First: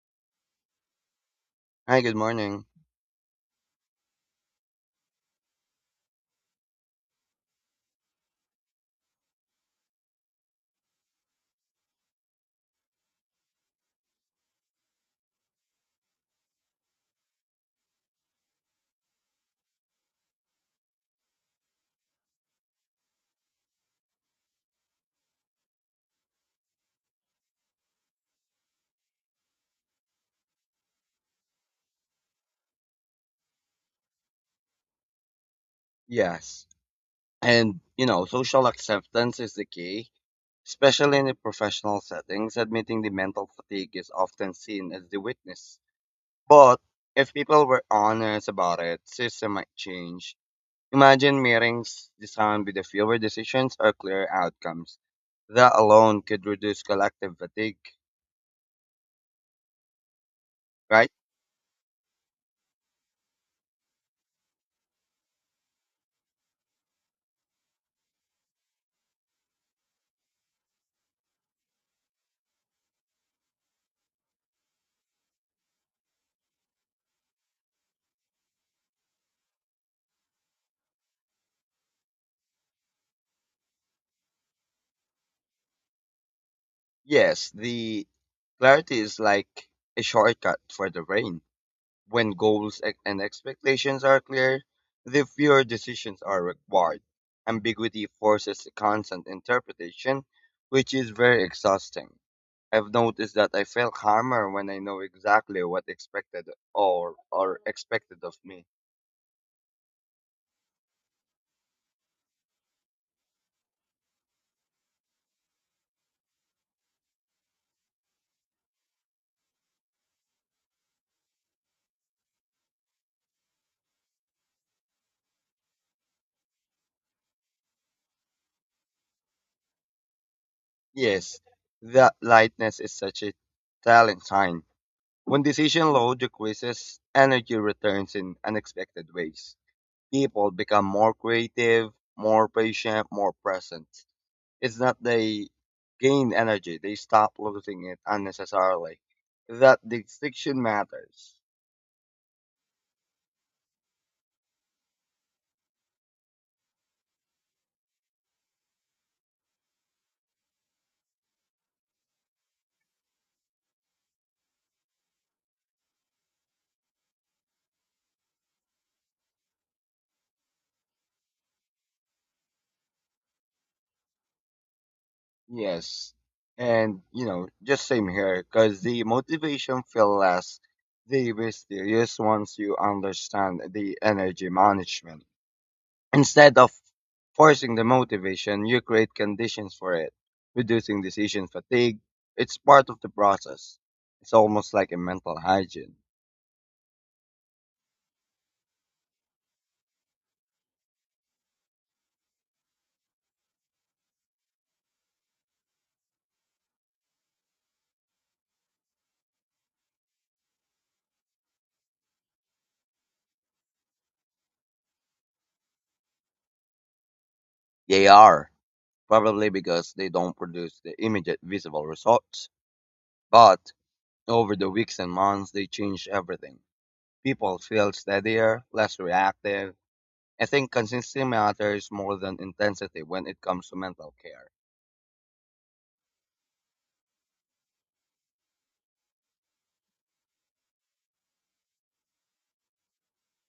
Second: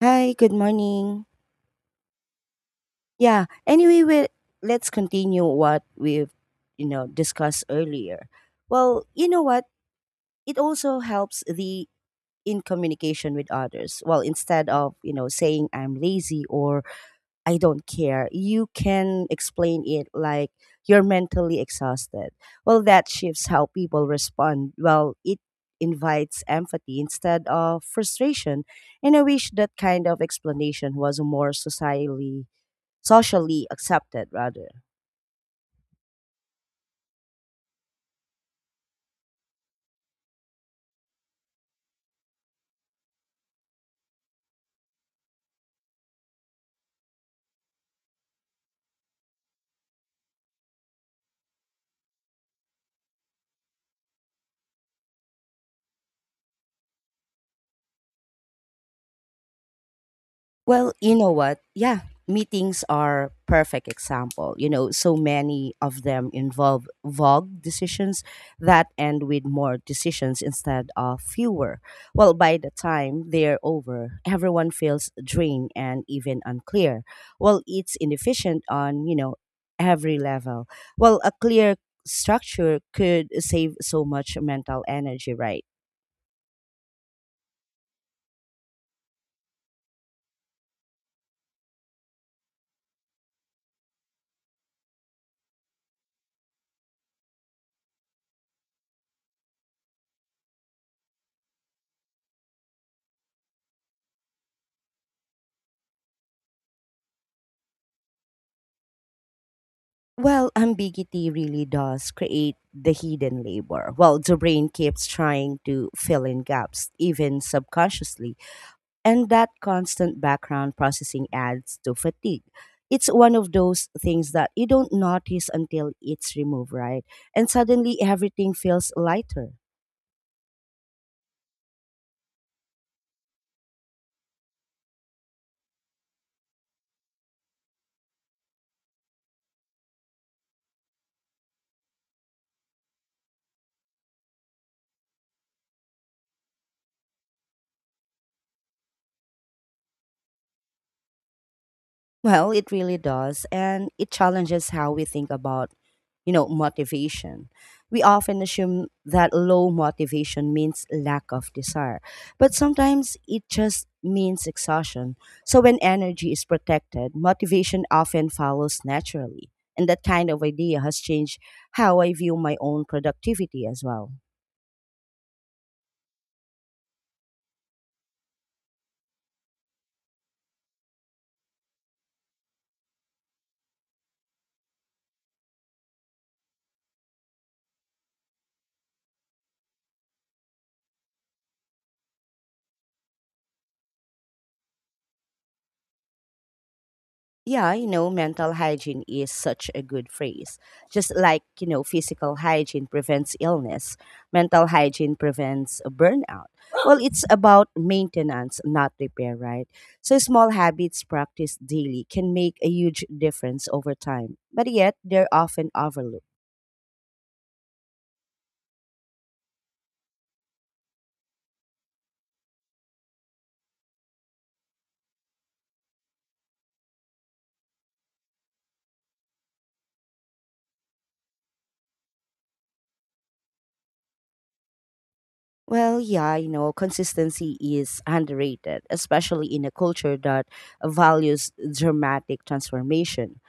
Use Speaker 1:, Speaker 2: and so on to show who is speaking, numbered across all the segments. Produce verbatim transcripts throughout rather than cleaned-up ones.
Speaker 1: Hi, good morning.
Speaker 2: Hi, good morning.
Speaker 1: Yeah, anyway, we let's continue what we've, you know, discussed earlier. Well, you know what? It also helps the in communication with others. Well, instead of, you know, saying I'm lazy or I don't care, you can explain it like you're mentally exhausted. Well, that shifts how people respond. Well, it invites empathy instead of frustration. And I wish that kind of explanation was more societally socially accepted rather.
Speaker 2: Yes. And, you know, social acceptance is the key, especially in the professional settings. Admitting the mental fatigue is often seen as the weakness. But if people were honest about it, system might change. Imagine meetings designed with the fewer decisions or clearer outcomes. That alone could reduce collective fatigue,
Speaker 1: Well,
Speaker 2: right?
Speaker 1: you know what? Yeah, meetings are perfect example. You know, so many of them involve vague decisions that end with more decisions instead of fewer. Well, by the time they're over, everyone feels drained and even unclear. Well, it's inefficient on, you know, every level. Well, a clear structure could save so much mental energy, right?
Speaker 2: Yes, the clarity is like a shortcut for the brain. When goals ex- and expectations are clear, the fewer decisions are required. Ambiguity forces constant interpretation, which is very exhausting. I've noticed that I feel calmer when I know exactly what expected or or expected of me.
Speaker 1: Well, ambiguity really does create the hidden labor. Well, the brain keeps trying to fill in gaps, even subconsciously, and that constant background processing adds to fatigue. It's one of those things that you don't notice until it's removed, right? And suddenly everything feels lighter.
Speaker 2: Yes, that lightness is such a telling sign. When decision load decreases, energy returns in unexpected ways. People become more creative, more patient, more present. Is that they gain energy. They stop losing it unnecessarily. That distinction matters.
Speaker 1: Well, it really does. And it challenges how we think about, you know, motivation. We often assume that low motivation means lack of desire, but sometimes it just means exhaustion. So when energy is protected, motivation often follows naturally. And that kind of idea has changed how I view my own productivity as well.
Speaker 2: Yes. And, you know, just same here, because the motivation feel less, the mysterious once you understand the energy management. Instead of forcing the motivation, you create conditions for it, reducing decision fatigue. It's part of the process. It's almost like a mental hygiene.
Speaker 1: yeah, you know, mental hygiene is such a good phrase. Just like, you know, physical hygiene prevents illness, mental hygiene prevents a burnout. Well, it's about maintenance, not repair, right? So, small habits practiced daily can make a huge difference over time, but yet they're often overlooked.
Speaker 2: They are. Probably because they don't produce the immediate visible results. But over the weeks and months, they change everything. People feel steadier, less reactive. I think consistency matters more than intensity when it comes to mental care.
Speaker 1: Well, yeah, you know, consistency is underrated, especially in a culture that values dramatic transformation.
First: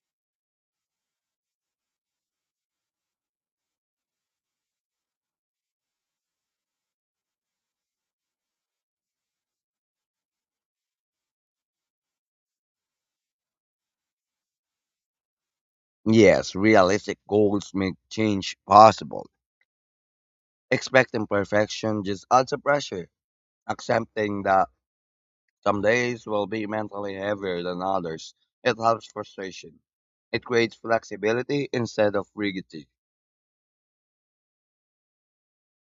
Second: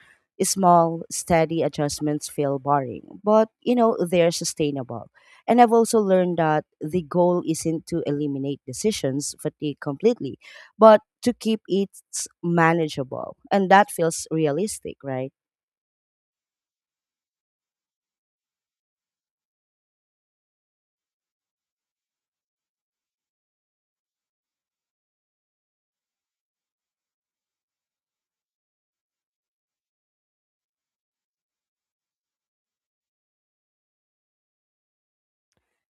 Speaker 1: Small, steady adjustments feel boring, but, you know, they're sustainable. And I've also learned that the goal isn't to eliminate decisions fatigue completely, but to keep it manageable. And that feels realistic, right?
Speaker 2: Yes, realistic goals make change possible. Expecting perfection just adds a pressure. Accepting that some days will be mentally heavier than others, it helps frustration. It creates flexibility instead of rigidity.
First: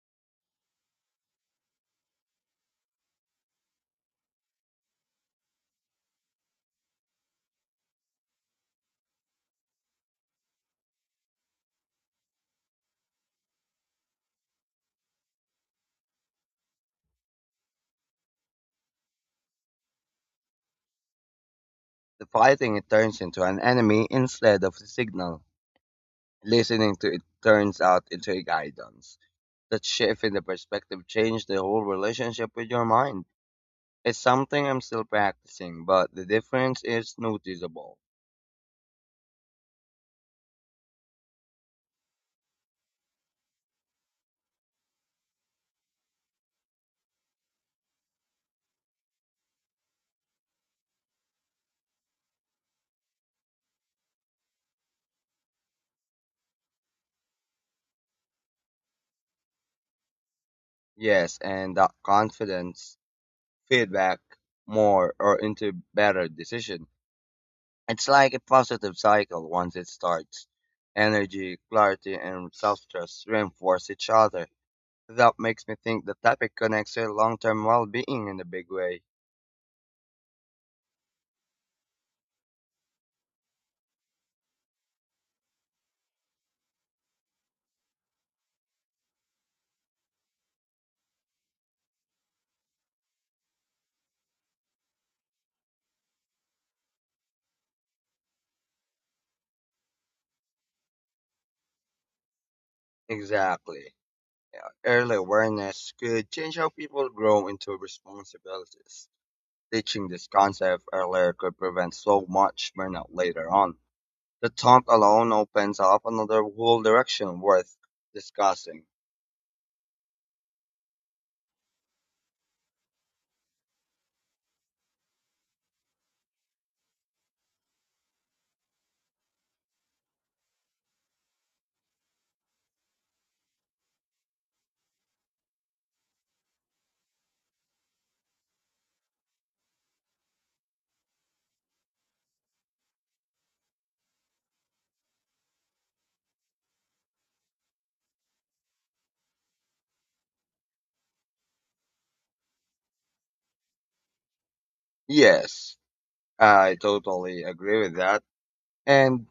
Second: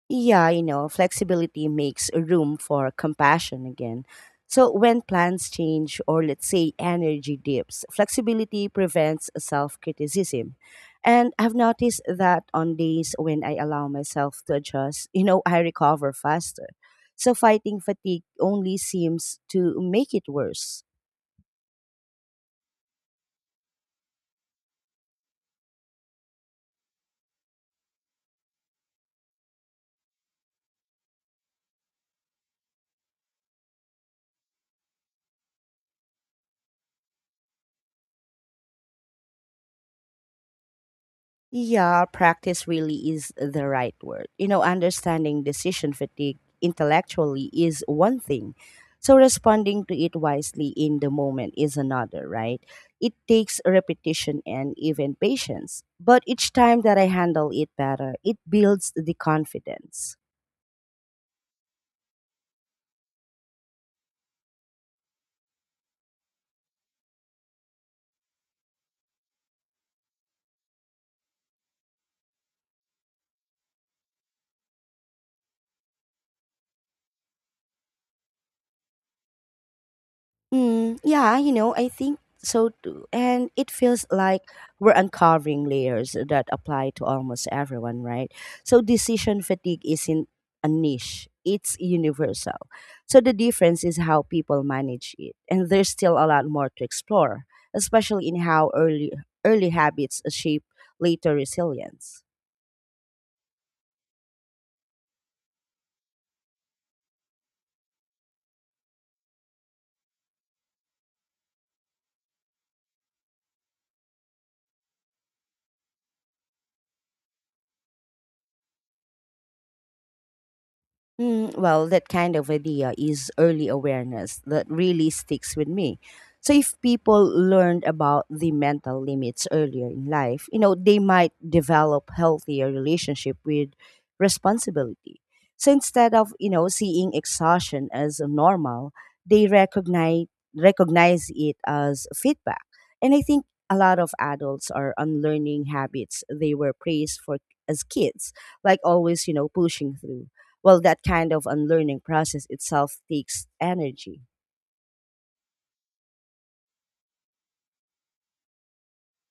Speaker 1: Yeah, you know, flexibility makes room for compassion again. So when plans change or let's say energy dips, flexibility prevents self-criticism. And I've noticed that on days when I allow myself to adjust, you know, I recover faster. So fighting fatigue only seems to make it worse.
Speaker 2: The fighting it turns into an enemy instead of the signal. Listening to it turns out into a guidance. That shift in the perspective changed the whole relationship with your mind. It's something I'm still practicing, but the difference is noticeable.
Speaker 1: Yeah, practice really is the right word. You know, understanding decision fatigue intellectually is one thing. So responding to it wisely in the moment is another, right? It takes repetition and even patience. But each time that I handle it better, it builds the confidence.
Speaker 2: Yes, and that confidence, feedback, more or into better decision. It's like a positive cycle once it starts. Energy, clarity, and self-trust reinforce each other. That makes me think the topic connects to long-term well-being in a big way.
Speaker 1: Mm, yeah, you know, I think so too. And it feels like we're uncovering layers that apply to almost everyone, right? So decision fatigue isn't a niche, it's universal. So the difference is how people manage it. And there's still a lot more to explore, especially in how early early habits shape later resilience.
Speaker 2: Exactly. Yeah, early awareness could change how people grow into responsibilities. Teaching this concept earlier could prevent so much burnout later on. The thought alone opens up another whole direction worth discussing.
Speaker 1: Mm, well, that kind of idea is early awareness that really sticks with me. So, if people learned about the mental limits earlier in life, you know, they might develop healthier relationship with responsibility. So instead of you know seeing exhaustion as normal, they recognize recognize it as feedback. And I think a lot of adults are unlearning habits they were praised for as kids, like always you know pushing through. Well, that kind of unlearning process itself takes energy.
Speaker 2: Yes, I totally agree with that. And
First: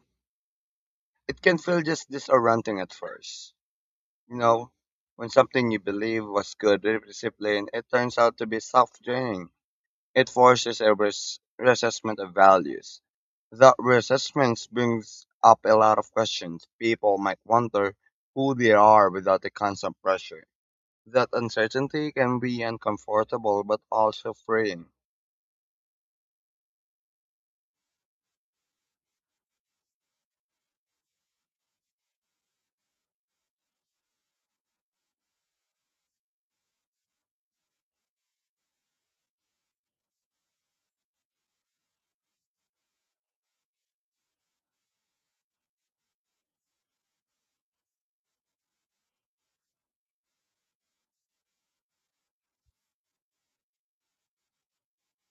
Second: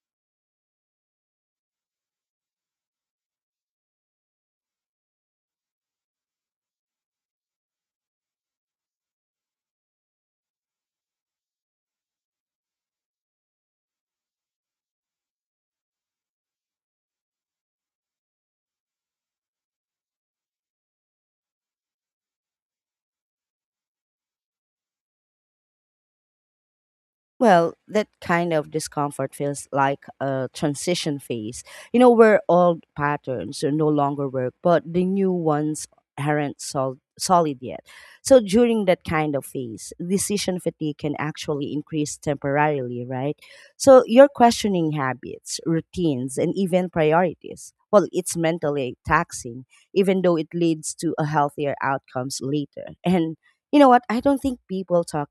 Speaker 2: it can feel just disorienting at first. You know, when something you believe was good discipline, it turns out to be self-draining. It forces a res- reassessment of values. That reassessment brings up a lot of questions. People might wonder who they are without the constant pressure. That uncertainty can be uncomfortable but also freeing.
Speaker 1: Well, that kind of discomfort feels like a transition phase, you know, where old patterns are no longer work, but the new ones aren't sol- solid yet. So during that kind of phase, decision fatigue can actually increase temporarily, right? So you're questioning habits, routines, and even priorities. Well, it's mentally taxing, even though it leads to a healthier outcomes later. And you know what? I don't think people talk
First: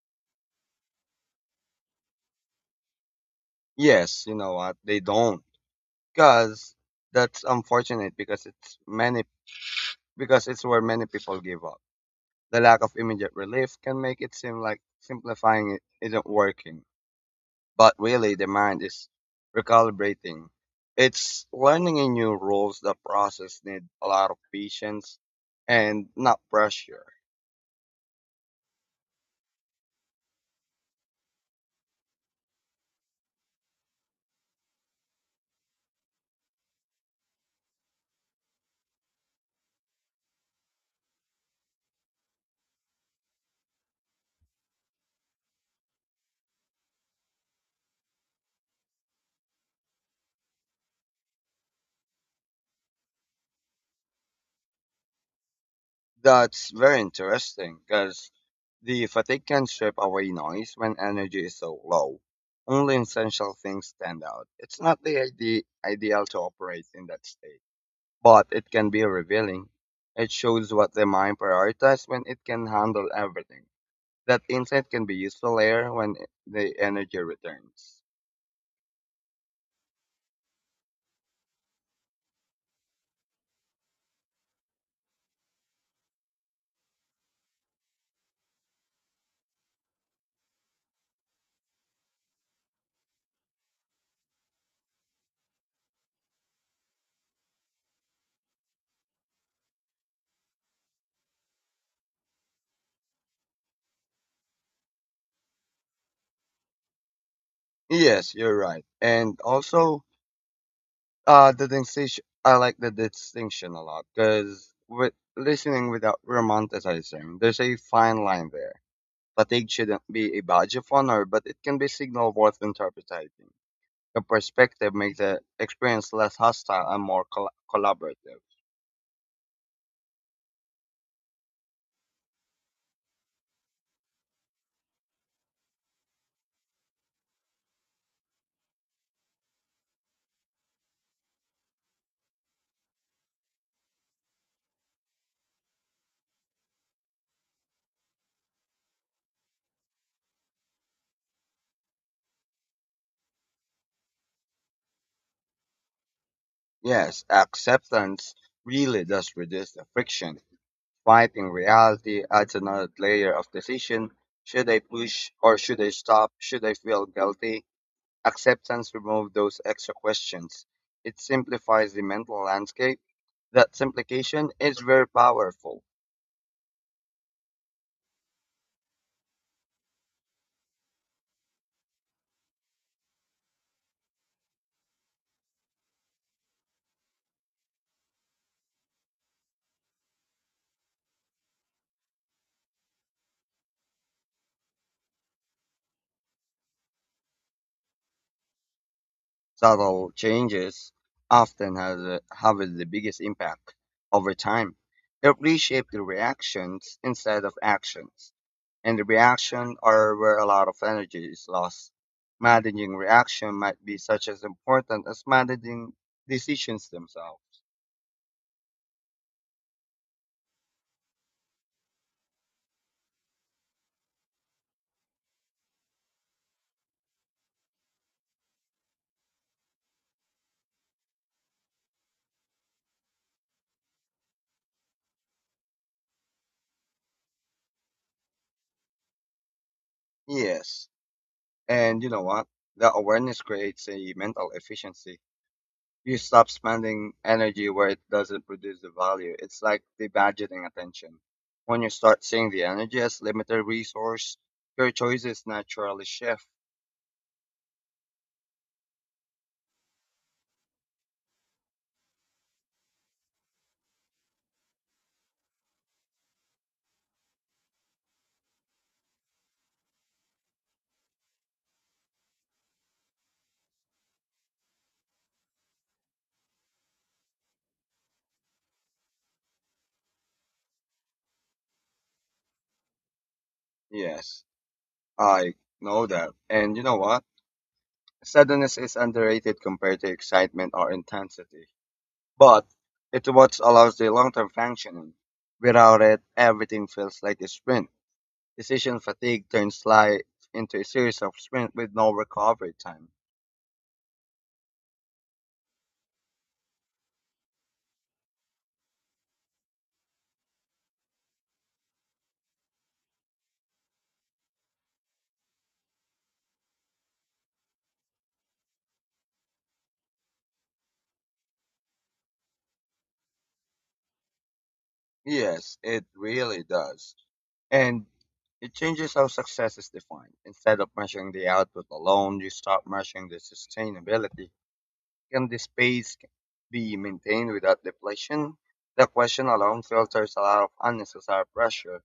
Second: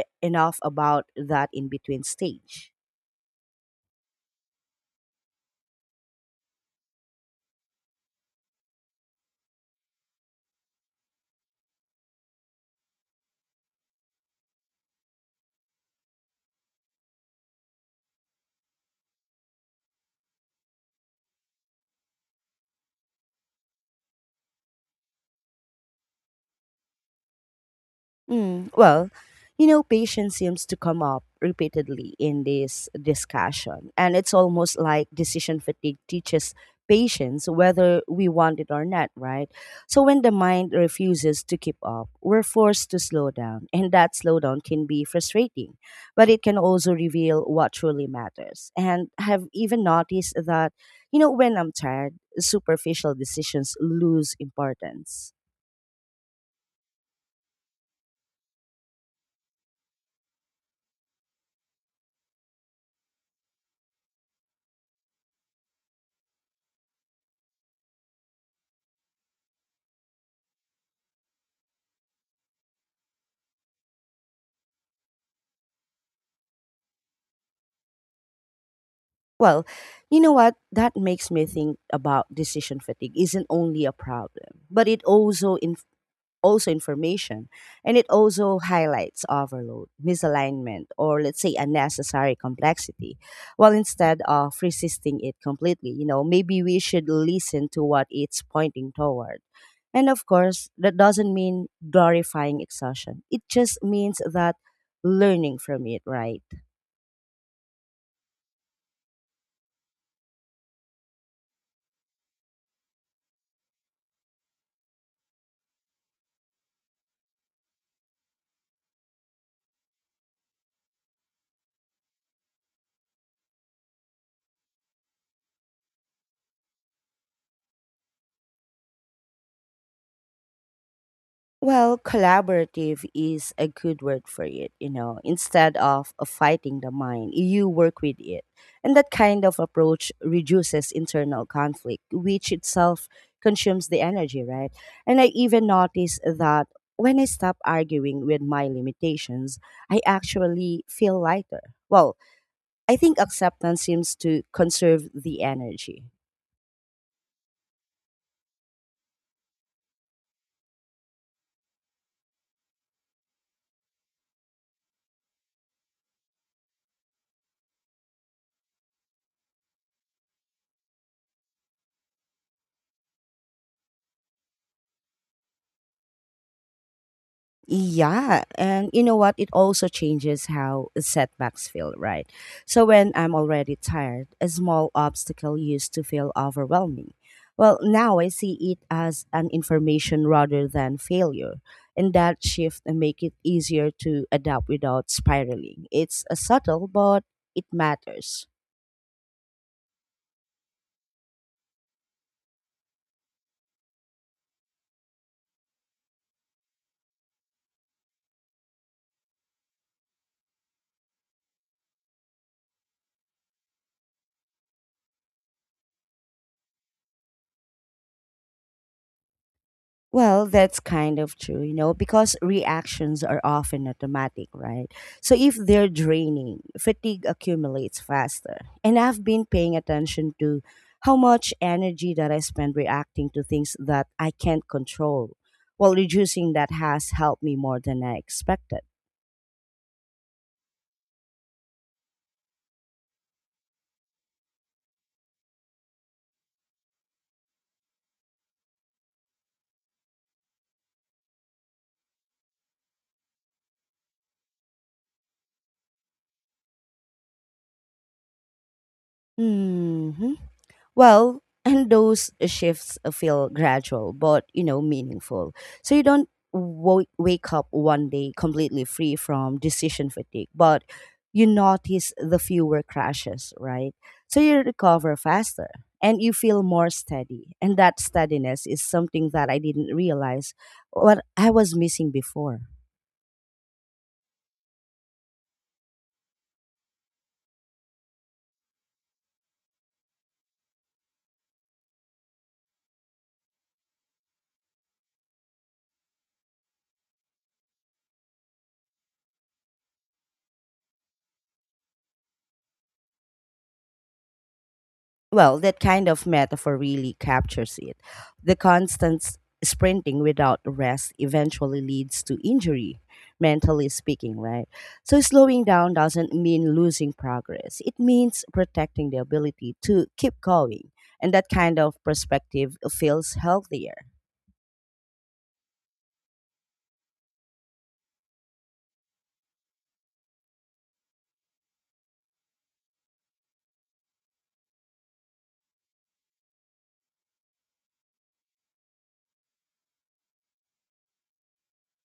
Speaker 1: e- enough about that in between stage.
Speaker 2: Yes, you know what? They don't. Because that's unfortunate because it's many because it's where many people give up. The lack of immediate relief can make it seem like simplifying it isn't working, but really the mind is recalibrating. It's learning in new rules. The process need a lot of patience and not pressure.
Speaker 1: Mm, well, you know, patience seems to come up repeatedly in this discussion, and it's almost like decision fatigue teaches patience whether we want it or not, right? So when the mind refuses to keep up, we're forced to slow down, and that slowdown can be frustrating, but it can also reveal what truly matters. And I have even noticed that, you know, when I'm tired, superficial decisions lose importance.
Speaker 2: That's very interesting because the fatigue can strip away noise when energy is so low. Only essential things stand out. It's not the ide- ideal to operate in that state, but it can be revealing. It shows what the mind prioritizes when it can handle everything. That insight can be useful later when i- the energy returns.
Speaker 1: Well, you know what? That makes me think about decision fatigue isn't only a problem, but it also in also information and it also highlights overload, misalignment, or let's say unnecessary complexity. Well, instead of resisting it completely, you know, maybe we should listen to what it's pointing toward. And of course, that doesn't mean glorifying exhaustion. It just means that learning from it, right?
Speaker 2: Yes, you're right. And also, uh, the distinction, I like the distinction a lot because with listening without romanticizing, there's a fine line there. Fatigue shouldn't be a badge of honor, but it can be signal worth interpreting. The perspective makes the experience less hostile and more col- collaborative.
Speaker 1: Well, collaborative is a good word for it, you know. Instead of uh, fighting the mind, you work with it. And that kind of approach reduces internal conflict, which itself consumes the energy, right? And I even noticed that when I stop arguing with my limitations, I actually feel lighter. Well, I think acceptance seems to conserve the energy.
Speaker 2: Yes, acceptance really does reduce the friction. Fighting reality adds another layer of decision. Should I push or should I stop? Should I feel guilty? Acceptance removes those extra questions. It simplifies the mental landscape. That simplification is very powerful.
Speaker 1: Yeah, and you know what? It also changes how setbacks feel, right? So when I'm already tired, a small obstacle used to feel overwhelming. Well, now I see it as an information rather than failure, and that shift make it easier to adapt without spiraling. It's a subtle, but it matters.
Speaker 2: Subtle changes often has a, have the biggest impact over time. It reshapes the reactions instead of actions. And the reaction are where a lot of energy is lost. Managing reaction might be such as important as managing decisions themselves.
Speaker 1: Well, that's kind of true, you know, because reactions are often automatic, right? So if they're draining, fatigue accumulates faster. And I've been paying attention to how much energy that I spend reacting to things that I can't control. While reducing that has helped me more than I expected.
Speaker 2: Yes. And you know what? The awareness creates a mental efficiency. You stop spending energy where it doesn't produce the value. It's like the budgeting attention. When you start seeing the energy as limited resource, your choices naturally shift.
Speaker 1: Hmm. Well, and those shifts feel gradual, but you know, meaningful. So you don't wo- wake up one day completely free from decision fatigue, but you notice the fewer crashes, right? So you recover faster and you feel more steady. And that steadiness is something that I didn't realize what I was missing before.
Speaker 2: Yes, I know that. And you know what? Sadness is underrated compared to excitement or intensity, but it's what allows the long-term functioning. Without it, everything feels like a sprint. Decision fatigue turns life into a series of sprints with no recovery time.
Speaker 1: Well, that kind of metaphor really captures it. The constant s- sprinting without rest eventually leads to injury, mentally speaking, right? So, slowing down doesn't mean losing progress, it means protecting the ability to keep going. And that kind of perspective feels healthier.
Speaker 2: Yes, it really does. And it changes how success is defined. Instead of measuring the output alone, you start measuring the sustainability. Can the space be maintained without depletion? That question alone filters a lot of unnecessary pressure.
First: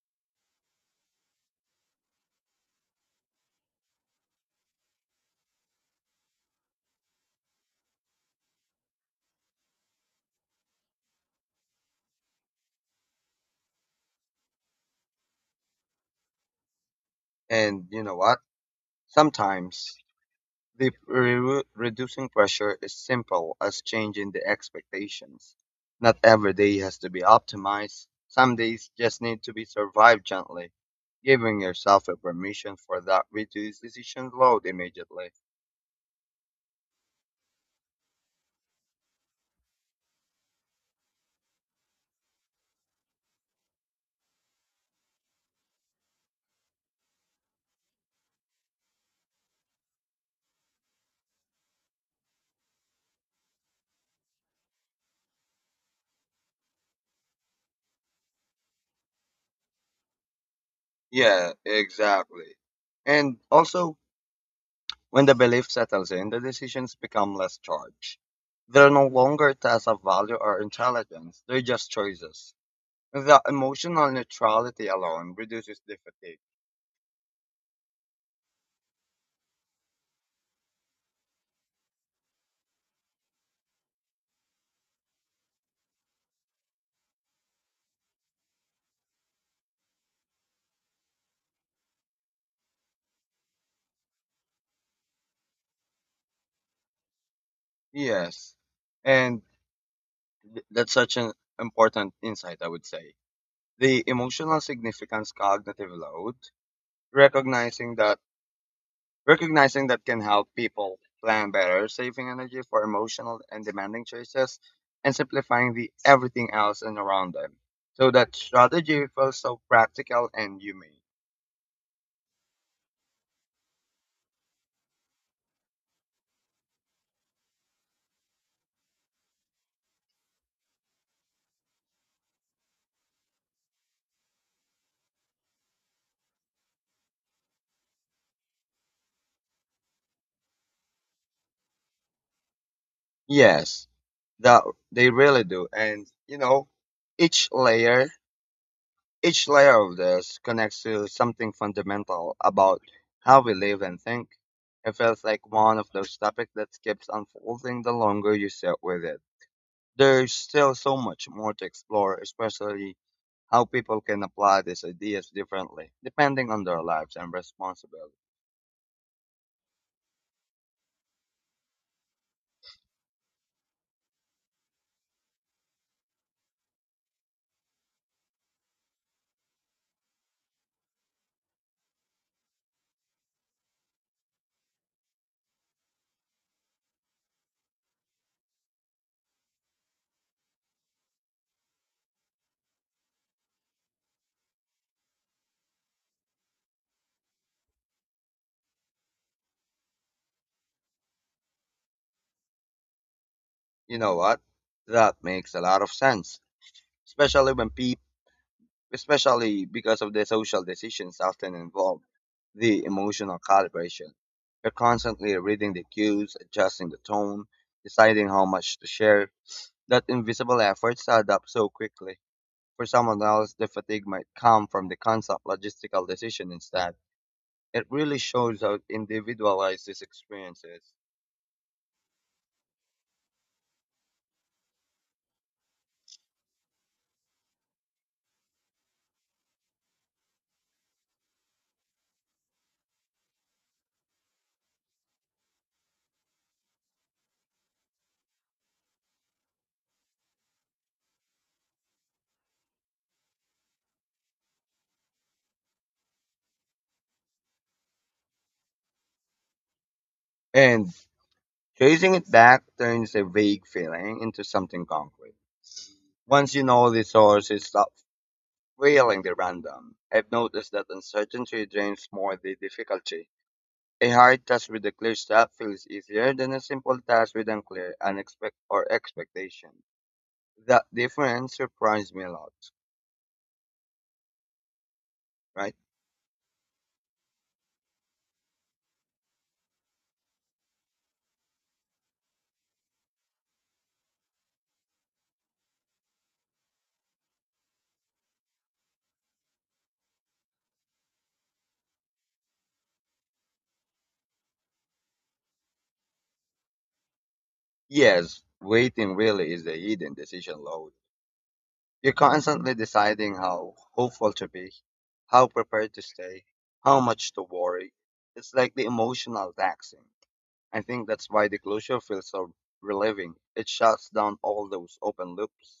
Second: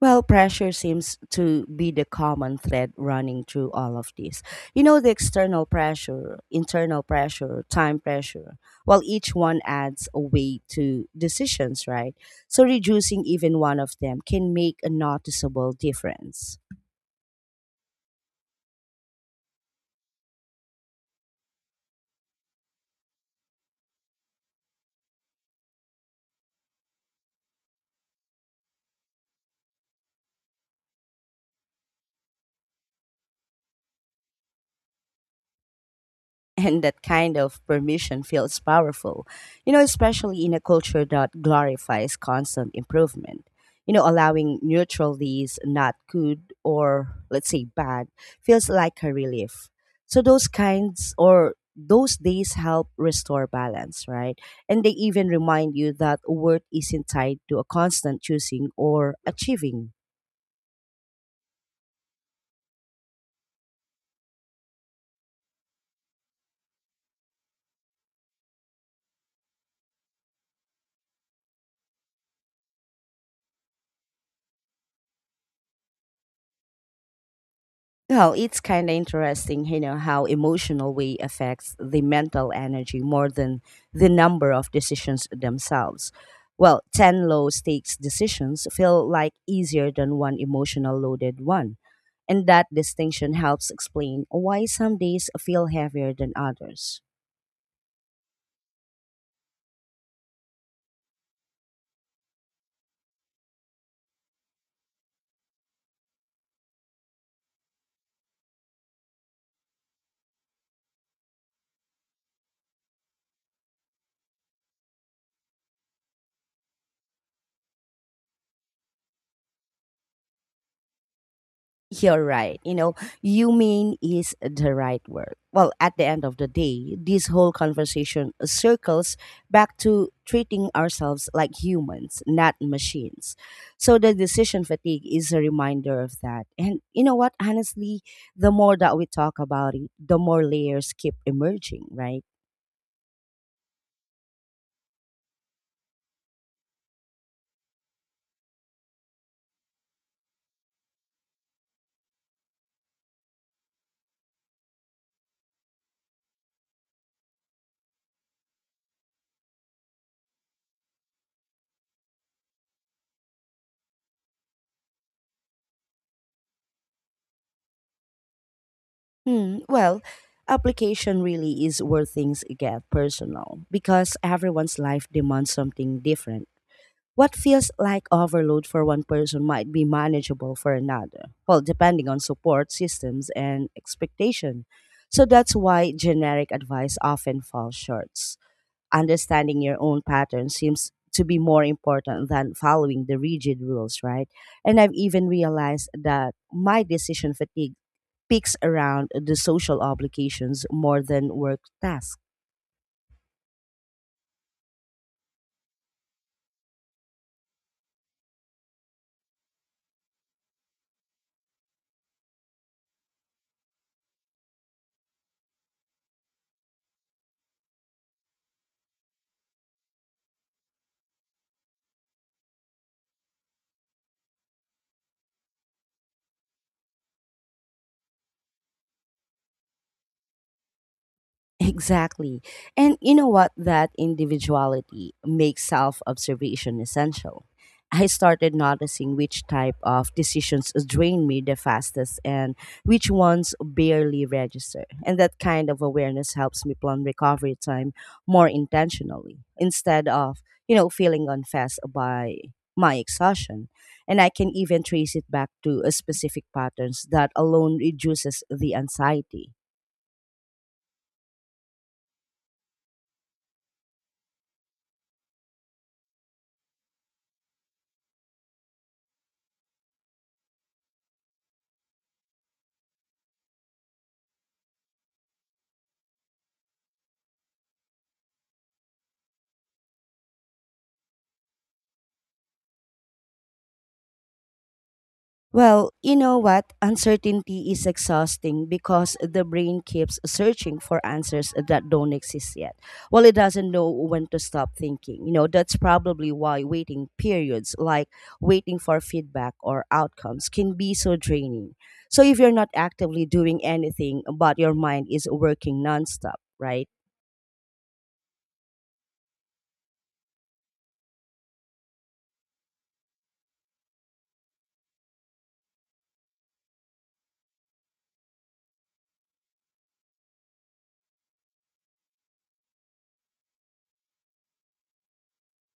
Speaker 1: Well, pressure seems to be the common thread running through all of this. You know, the external pressure, internal pressure, time pressure, while each one adds a weight to decisions, right? So reducing even one of them can make a noticeable difference.
Speaker 2: And you know what? Sometimes the re- reducing pressure is simple as changing the expectations. Not every day has to be optimized. Some days just need to be survived gently. Giving yourself a permission for that reduced decision load immediately.
Speaker 1: And that kind of permission feels powerful, you know, especially in a culture that glorifies constant improvement. You know, allowing neutralities not good or let's say bad feels like a relief. So those kinds or those days help restore balance, right? And they even remind you that worth isn't tied to a constant choosing or achieving.
Speaker 2: Yeah, exactly. And also, when the belief settles in, the decisions become less charged. They're no longer tests of value or intelligence, they're just choices. The emotional neutrality alone reduces the fatigue.
Speaker 1: Well, it's kind of interesting, you know, how emotional way affects the mental energy more than the number of decisions themselves. Well, ten low stakes decisions feel like easier than one emotional loaded one. And that distinction helps explain why some days feel heavier than others.
Speaker 2: Yes, and th- that's such an important insight, I would say. The emotional significance cognitive load, recognizing that recognizing that can help people plan better, saving energy for emotional and demanding choices, and simplifying the everything else and around them. So that strategy feels so practical and humane.
Speaker 1: You're right. You know, you mean is the right word. Well, at the end of the day, this whole conversation circles back to treating ourselves like humans, not machines. So the decision fatigue is a reminder of that. And you know what? Honestly, the more that we talk about it, the more layers keep emerging, right?
Speaker 2: Yes, that they really do. And you know, each layer, each layer of this connects to something fundamental about how we live and think. It feels like one of those topics that keeps unfolding the longer you sit with it. There's still so much more to explore, especially how people can apply these ideas differently, depending on their lives and responsibilities.
Speaker 1: Hmm. Well, application really is where things get personal because everyone's life demands something different. What feels like overload for one person might be manageable for another, well, depending on support systems and expectation. So that's why generic advice often falls short. Understanding your own pattern seems to be more important than following the rigid rules, right? And I've even realized that my decision fatigue peaks around the social obligations more than work tasks.
Speaker 2: You know what? That makes a lot of sense, especially when people, especially because of the social decisions often involve the emotional calibration. You're constantly reading the cues, adjusting the tone, deciding how much to share. That invisible efforts add up so quickly. For someone else, the fatigue might come from the constant logistical decision instead. It really shows how individualized this experience is.
Speaker 1: Exactly. And you know what? That individuality makes self observation essential. I started noticing which type of decisions drain me the fastest and which ones barely register. And that kind of awareness helps me plan recovery time more intentionally instead of, you know, feeling unfazed by my exhaustion. And I can even trace it back to uh, specific patterns that alone reduces the anxiety.
Speaker 2: And tracing it back turns a vague feeling into something concrete. Once you know the source, you stop feeling the random. I've noticed that uncertainty drains more the difficulty. A hard task with a clear step feels easier than a simple task with unclear unexpect or expectation. That difference surprised me a lot, right?
Speaker 1: Well, you know what? Uncertainty is exhausting because the brain keeps searching for answers that don't exist yet. Well, it doesn't know when to stop thinking. You know, that's probably why waiting periods, like waiting for feedback or outcomes, can be so draining. So, if you're not actively doing anything, but your mind is working nonstop, right?
Speaker 2: Yes, waiting really is a hidden decision load. You're constantly deciding how hopeful to be, how prepared to stay, how much to worry. It's like the emotional taxing. I think that's why the closure feels so relieving. It shuts down all those open loops.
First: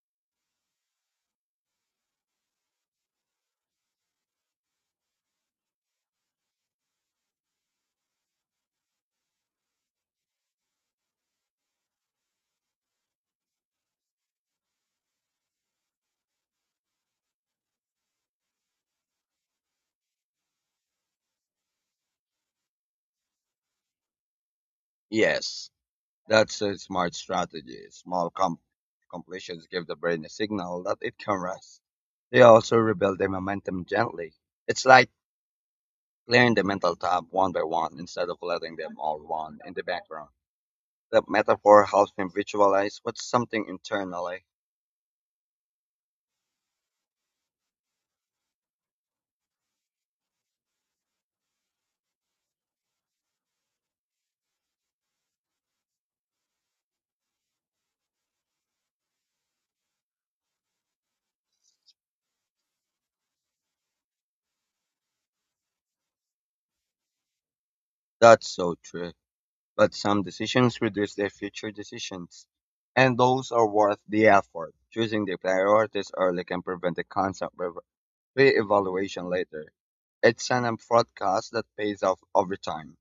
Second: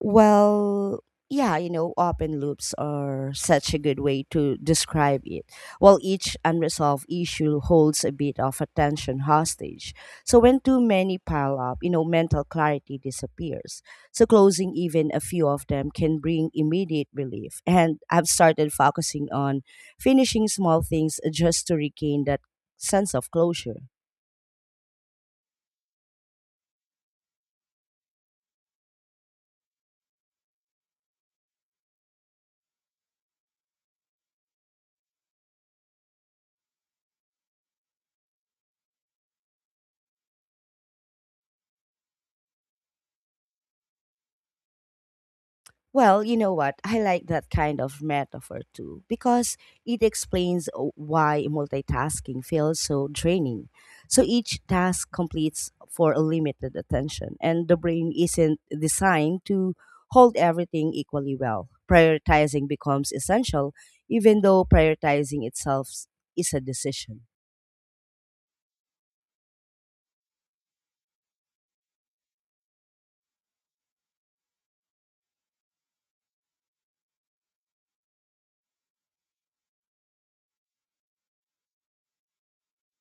Speaker 1: Well, yeah, you know, open loops are such a good way to describe it. While each unresolved issue holds a bit of attention hostage. So when too many pile up, you know, mental clarity disappears. So closing even a few of them can bring immediate relief. And I've started focusing on finishing small things just to regain that sense of closure.
Speaker 2: Yes, that's a smart strategy. Small com- completions give the brain a signal that it can rest. They also rebuild the momentum gently. It's like clearing the mental tab one by one instead of letting them all run in the background. That metaphor helps me visualize what's something internally.
Speaker 1: Well, you know what? I like that kind of metaphor too because it explains o- why multitasking feels so draining. So each task completes for a limited attention, and the brain isn't designed to hold everything equally well. Prioritizing becomes essential, even though prioritizing itself is a decision.
Speaker 2: That's so true. But some decisions reduce their future decisions. And those are worth the effort. Choosing the priorities early can prevent the constant re- re-evaluation later. It's an broadcast that pays off over time.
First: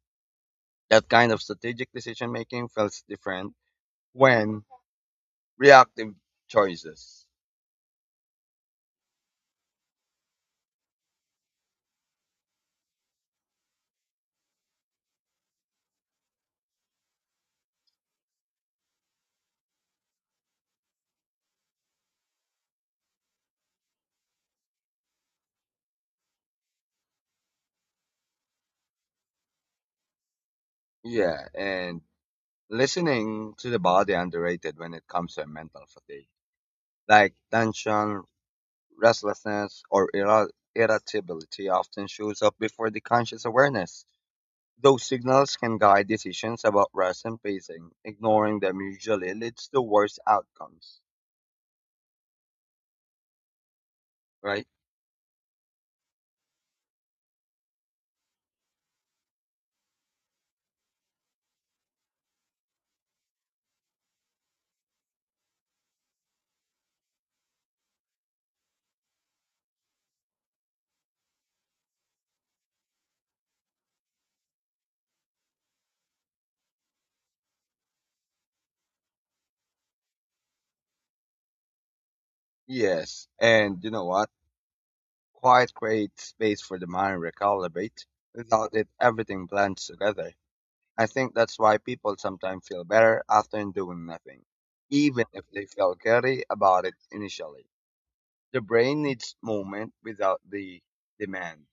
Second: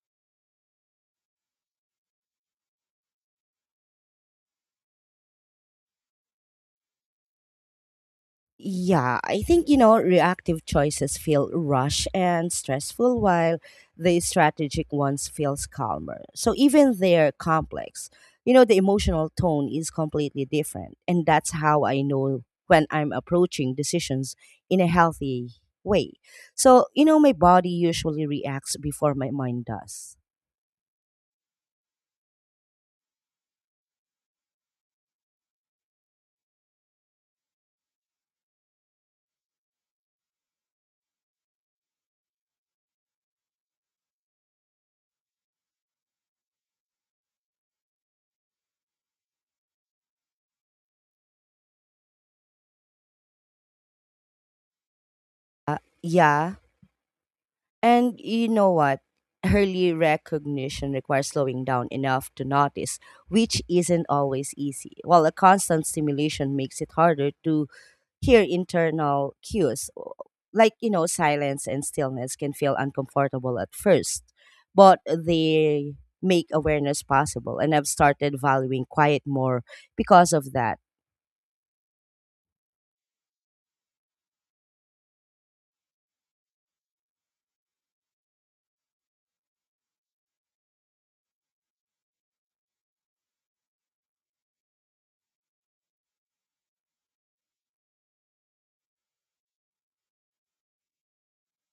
Speaker 2: That kind of strategic decision making feels different when reactive choices.
Speaker 1: Yeah, I think, you know, reactive choices feel rushed and stressful while the strategic ones feels calmer. So even they're complex. You know, the emotional tone is completely different. And that's how I know when I'm approaching decisions in a healthy way. So, you know, my body usually reacts before my mind does.
Speaker 2: Yeah, and listening to the body underrated when it comes to mental fatigue. Like tension, restlessness, or irri- irritability often shows up before the conscious awareness. Those signals can guide decisions about rest and pacing. Ignoring them usually leads to worse outcomes, right?
Speaker 1: Yeah, and you know what? Early recognition requires slowing down enough to notice, which isn't always easy. While a constant stimulation makes it harder to hear internal cues, like, you know, silence and stillness can feel uncomfortable at first, but they make awareness possible. And I've started valuing quiet more because of that.
Speaker 2: Yes, and you know what? Quiet creates space for the mind to recalibrate. Without it, everything blends together. I think that's why people sometimes feel better after doing nothing, even if they felt guilty about it initially. The brain needs movement without the demand.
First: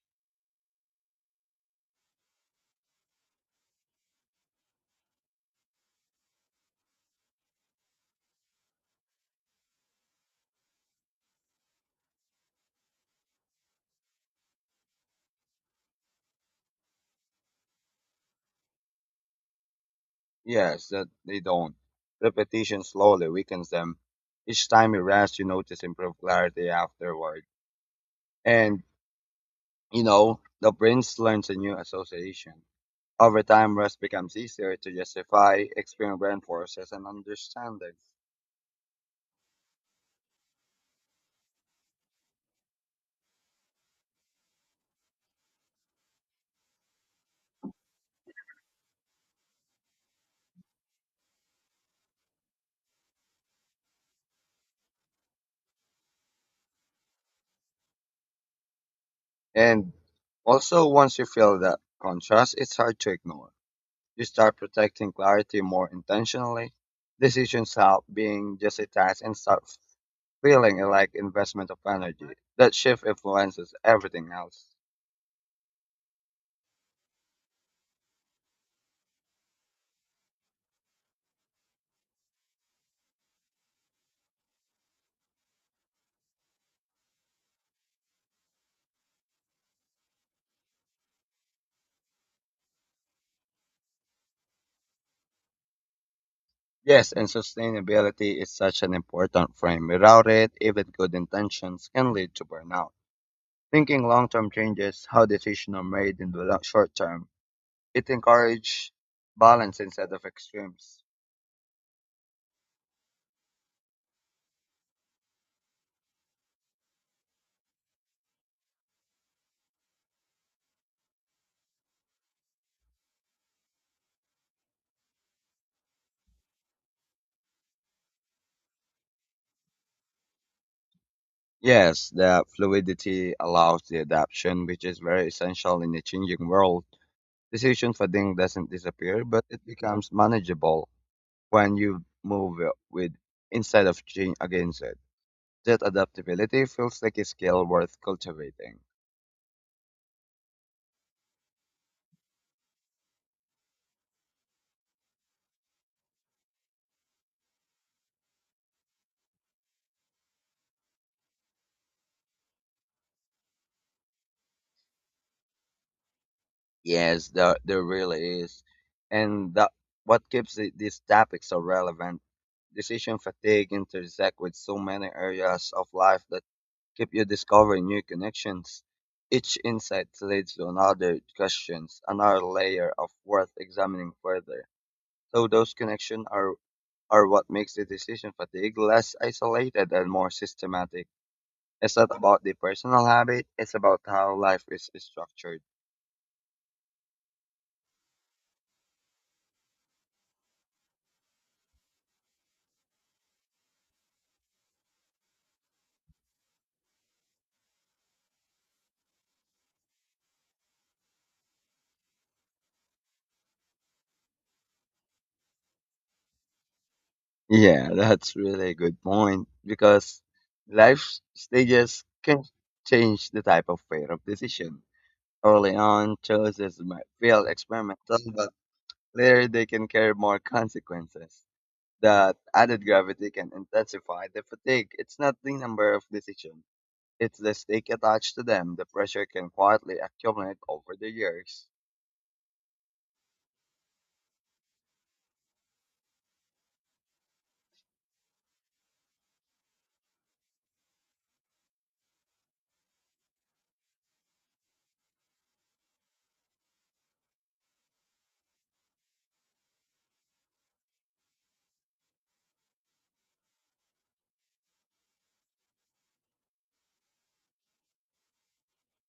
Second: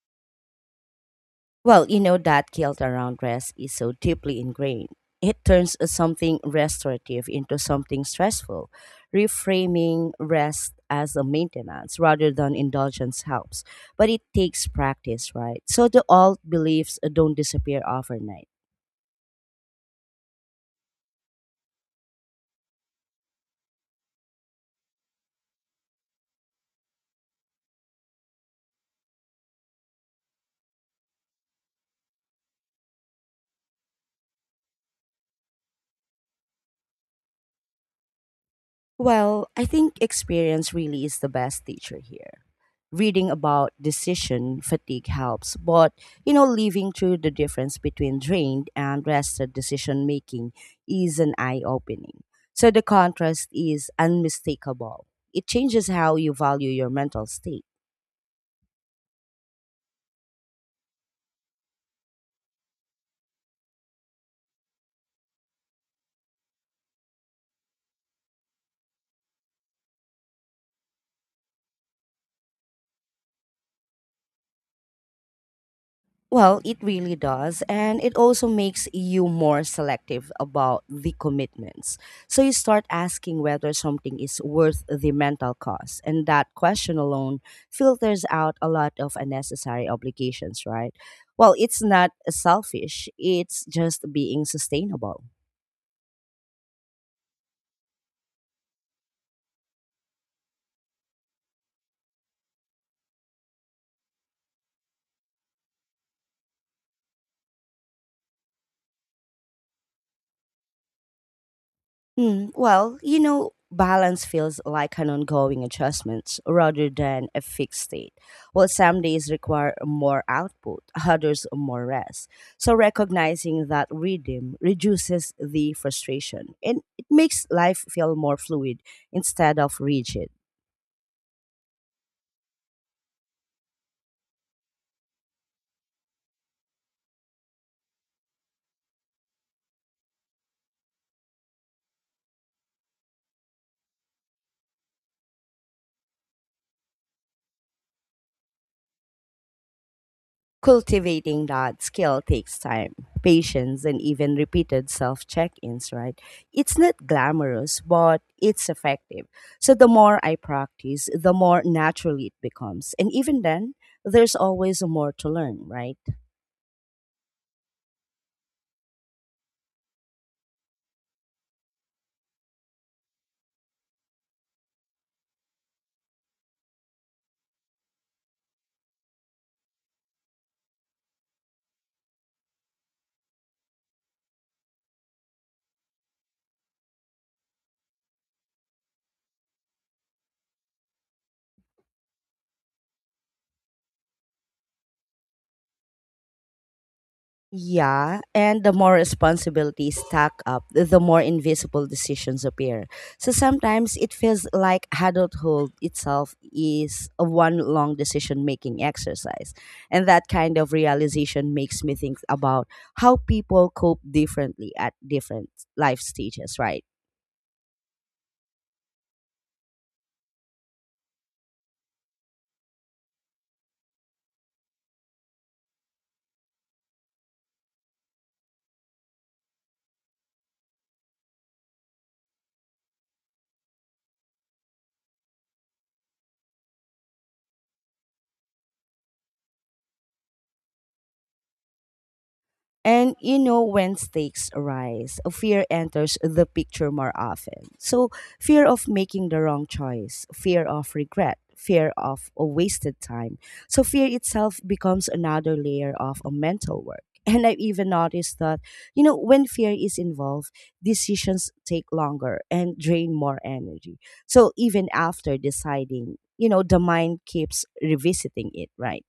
Speaker 1: Well, you know that guilt around rest is so deeply ingrained. It turns something restorative into something stressful. Reframing rest as a maintenance rather than indulgence helps, but it takes practice, right? So the old beliefs don't disappear overnight.
Speaker 2: Yes, that they don't. Repetition slowly weakens them. Each time you rest, you notice improved clarity afterward. And, you know, the brain learns a new association. Over time, rest becomes easier to justify, experience reinforces, and understanding.
Speaker 1: Well, I think experience really is the best teacher here. Reading about decision fatigue helps, but you know, living through the difference between drained and rested decision making is an eye opening. So the contrast is unmistakable. It changes how you value your mental state.
Speaker 2: And also, once you feel that contrast, it's hard to ignore. You start protecting clarity more intentionally. Decisions stop being just a task and start feeling like investment of energy. That shift influences everything else.
Speaker 1: Well, it really does. And it also makes you more selective about the commitments. So you start asking whether something is worth the mental cost. And that question alone filters out a lot of unnecessary obligations, right? Well, it's not selfish, it's just being sustainable.
Speaker 2: Yes, and sustainability is such an important frame. Without it, even good intentions can lead to burnout. Thinking long term changes how decisions are made in the short term. It encourages balance instead of extremes.
Speaker 1: Hmm. Well, you know, balance feels like an ongoing adjustment rather than a fixed state. Well, some days require more output, others more rest. So recognizing that rhythm reduces the frustration and it makes life feel more fluid instead of rigid.
Speaker 2: Yes, the fluidity allows the adaptation, which is very essential in a changing world. Decision fatigue doesn't disappear, but it becomes manageable when you move with instead of change against it. That adaptability feels like a skill worth cultivating.
Speaker 1: Cultivating that skill takes time, patience, and even repeated self check ins, right? It's not glamorous, but it's effective. So the more I practice, the more naturally it becomes. And even then, there's always more to learn, right?
Speaker 2: Yes, there, there really is. And that, what keeps the, these topics so relevant, decision fatigue intersect with so many areas of life that keep you discovering new connections. Each insight leads to another questions, another layer of worth examining further. So those connections are are what makes the decision fatigue less isolated and more systematic. It's not about the personal habit, it's about how life is structured.
Speaker 1: Yeah, and the more responsibilities stack up, the more invisible decisions appear. So sometimes it feels like adulthood itself is a one long decision making exercise. And that kind of realization makes me think about how people cope differently at different life stages, right?
Speaker 2: Yeah, that's really a good point because life stages can change the type of pair of decision. Early on, choices might feel experimental, but later they can carry more consequences. That added gravity can intensify the fatigue. It's not the number of decisions if the stake attached to them, the pressure can quietly accumulate over the years.
Speaker 1: And you know, when stakes rise, fear enters the picture more often. So, fear of making the wrong choice, fear of regret, fear of a wasted time. So, fear itself becomes another layer of a mental work. And I've even noticed that, you know, when fear is involved, decisions take longer and drain more energy. So, even after deciding, you know, the mind keeps revisiting it, right?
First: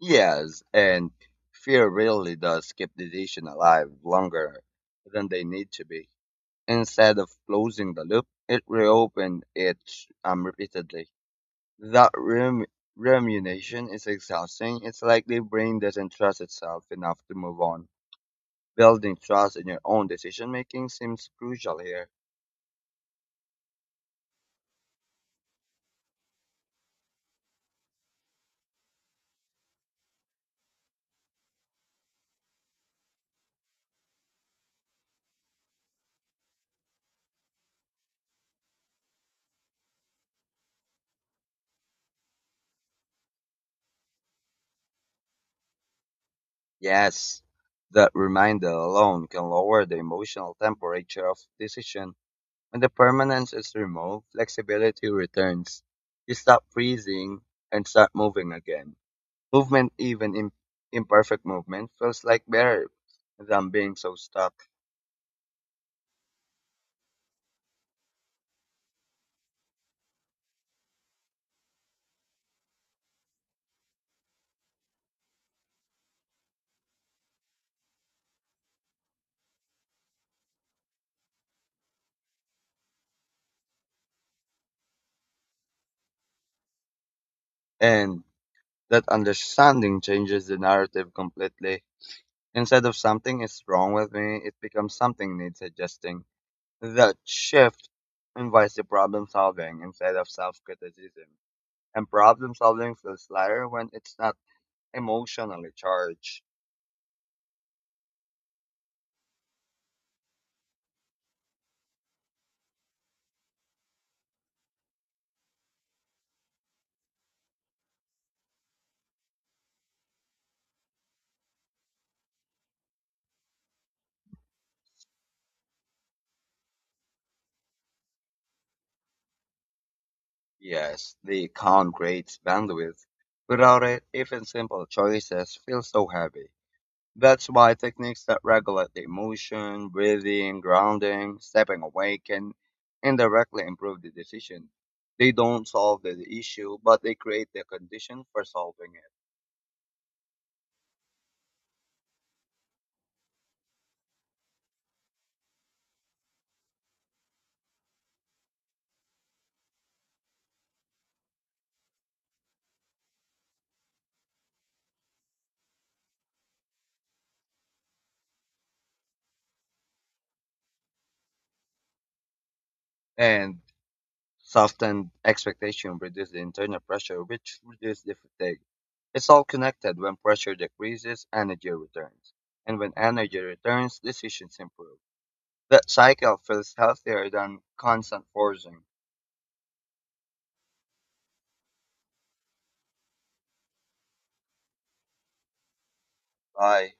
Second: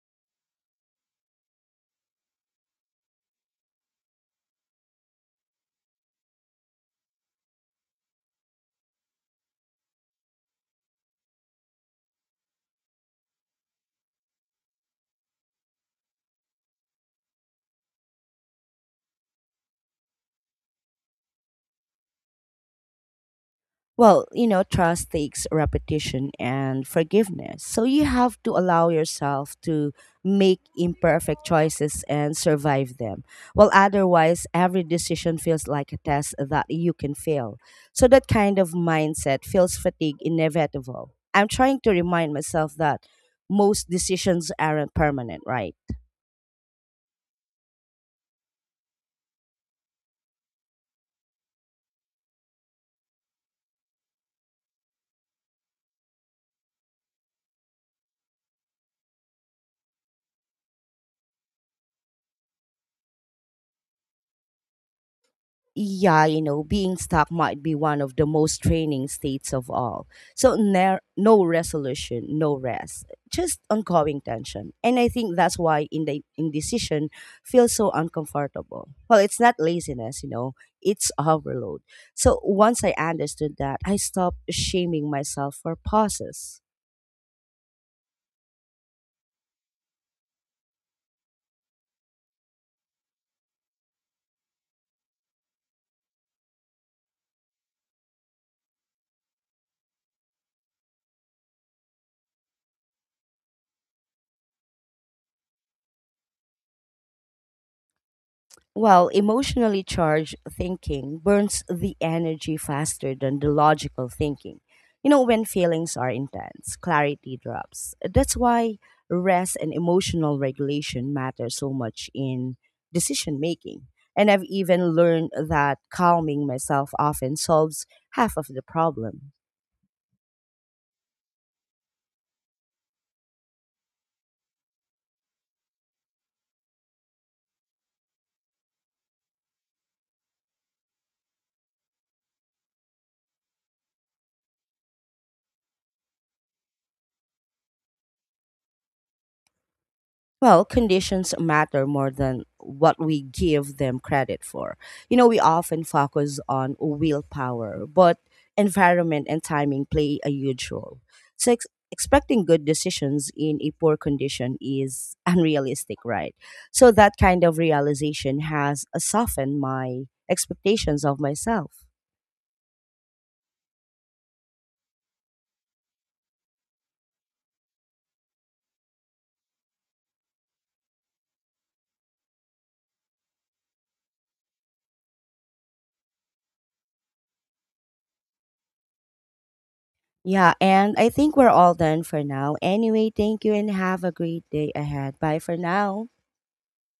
Speaker 2: Yes, and fear really does keep the nation alive longer than they need to be. Instead of closing the loop, it reopened it, um, repeatedly. That rem- rumination is exhausting. It's like the brain doesn't trust itself enough to move on. Building trust in your own decision making seems crucial here.
Speaker 1: Well, you know, trust takes repetition and forgiveness. So you have to allow yourself to make imperfect choices and survive them. Well, otherwise, every decision feels like a test that you can fail. So that kind of mindset feels fatigue inevitable. I'm trying to remind myself that most decisions aren't permanent, right?
Speaker 2: Yes, that reminder alone can lower the emotional temperature of decision. When the permanence is removed, flexibility returns. You stop freezing and start moving again. Movement, even im- imperfect movement, feels like better than being so stuck.
Speaker 1: Yeah, you know, being stuck might be one of the most draining states of all. So ner- no resolution, no rest, just ongoing tension. And I think that's why in the indecision feels so uncomfortable. Well, it's not laziness, you know, it's overload. So once I understood that, I stopped shaming myself for pauses.
Speaker 2: And that understanding changes the narrative completely. Instead of something is wrong with me, it becomes something needs adjusting. That shift invites the problem solving instead of self criticism, and problem solving feels lighter when it's not emotionally charged.
Speaker 1: Well, emotionally charged thinking burns the energy faster than the logical thinking. You know, when feelings are intense, clarity drops. That's why rest and emotional regulation matter so much in decision making. And I've even learned that calming myself often solves half of the problem.
Speaker 2: Yes, the calm creates bandwidth. Without it, even simple choices feel so heavy. That's why techniques that regulate the emotion, breathing, grounding, stepping away can indirectly improve the decision. They don't solve the issue, but they create the condition for solving it.
Speaker 1: Well, conditions matter more than what we give them credit for. You know, we often focus on willpower, but environment and timing play a huge role. So, ex- expecting good decisions in a poor condition is unrealistic, right? So, that kind of realization has softened my expectations of myself.
Speaker 2: And softened expectation reduces the internal pressure, which reduces the fatigue. It's all connected. When pressure decreases, energy returns. And when energy returns, decisions improve. That cycle feels healthier than constant forcing.
Speaker 1: Yeah, and I think we're all done for now. Anyway, thank you and have a great day ahead. Bye for now.
Speaker 2: Bye.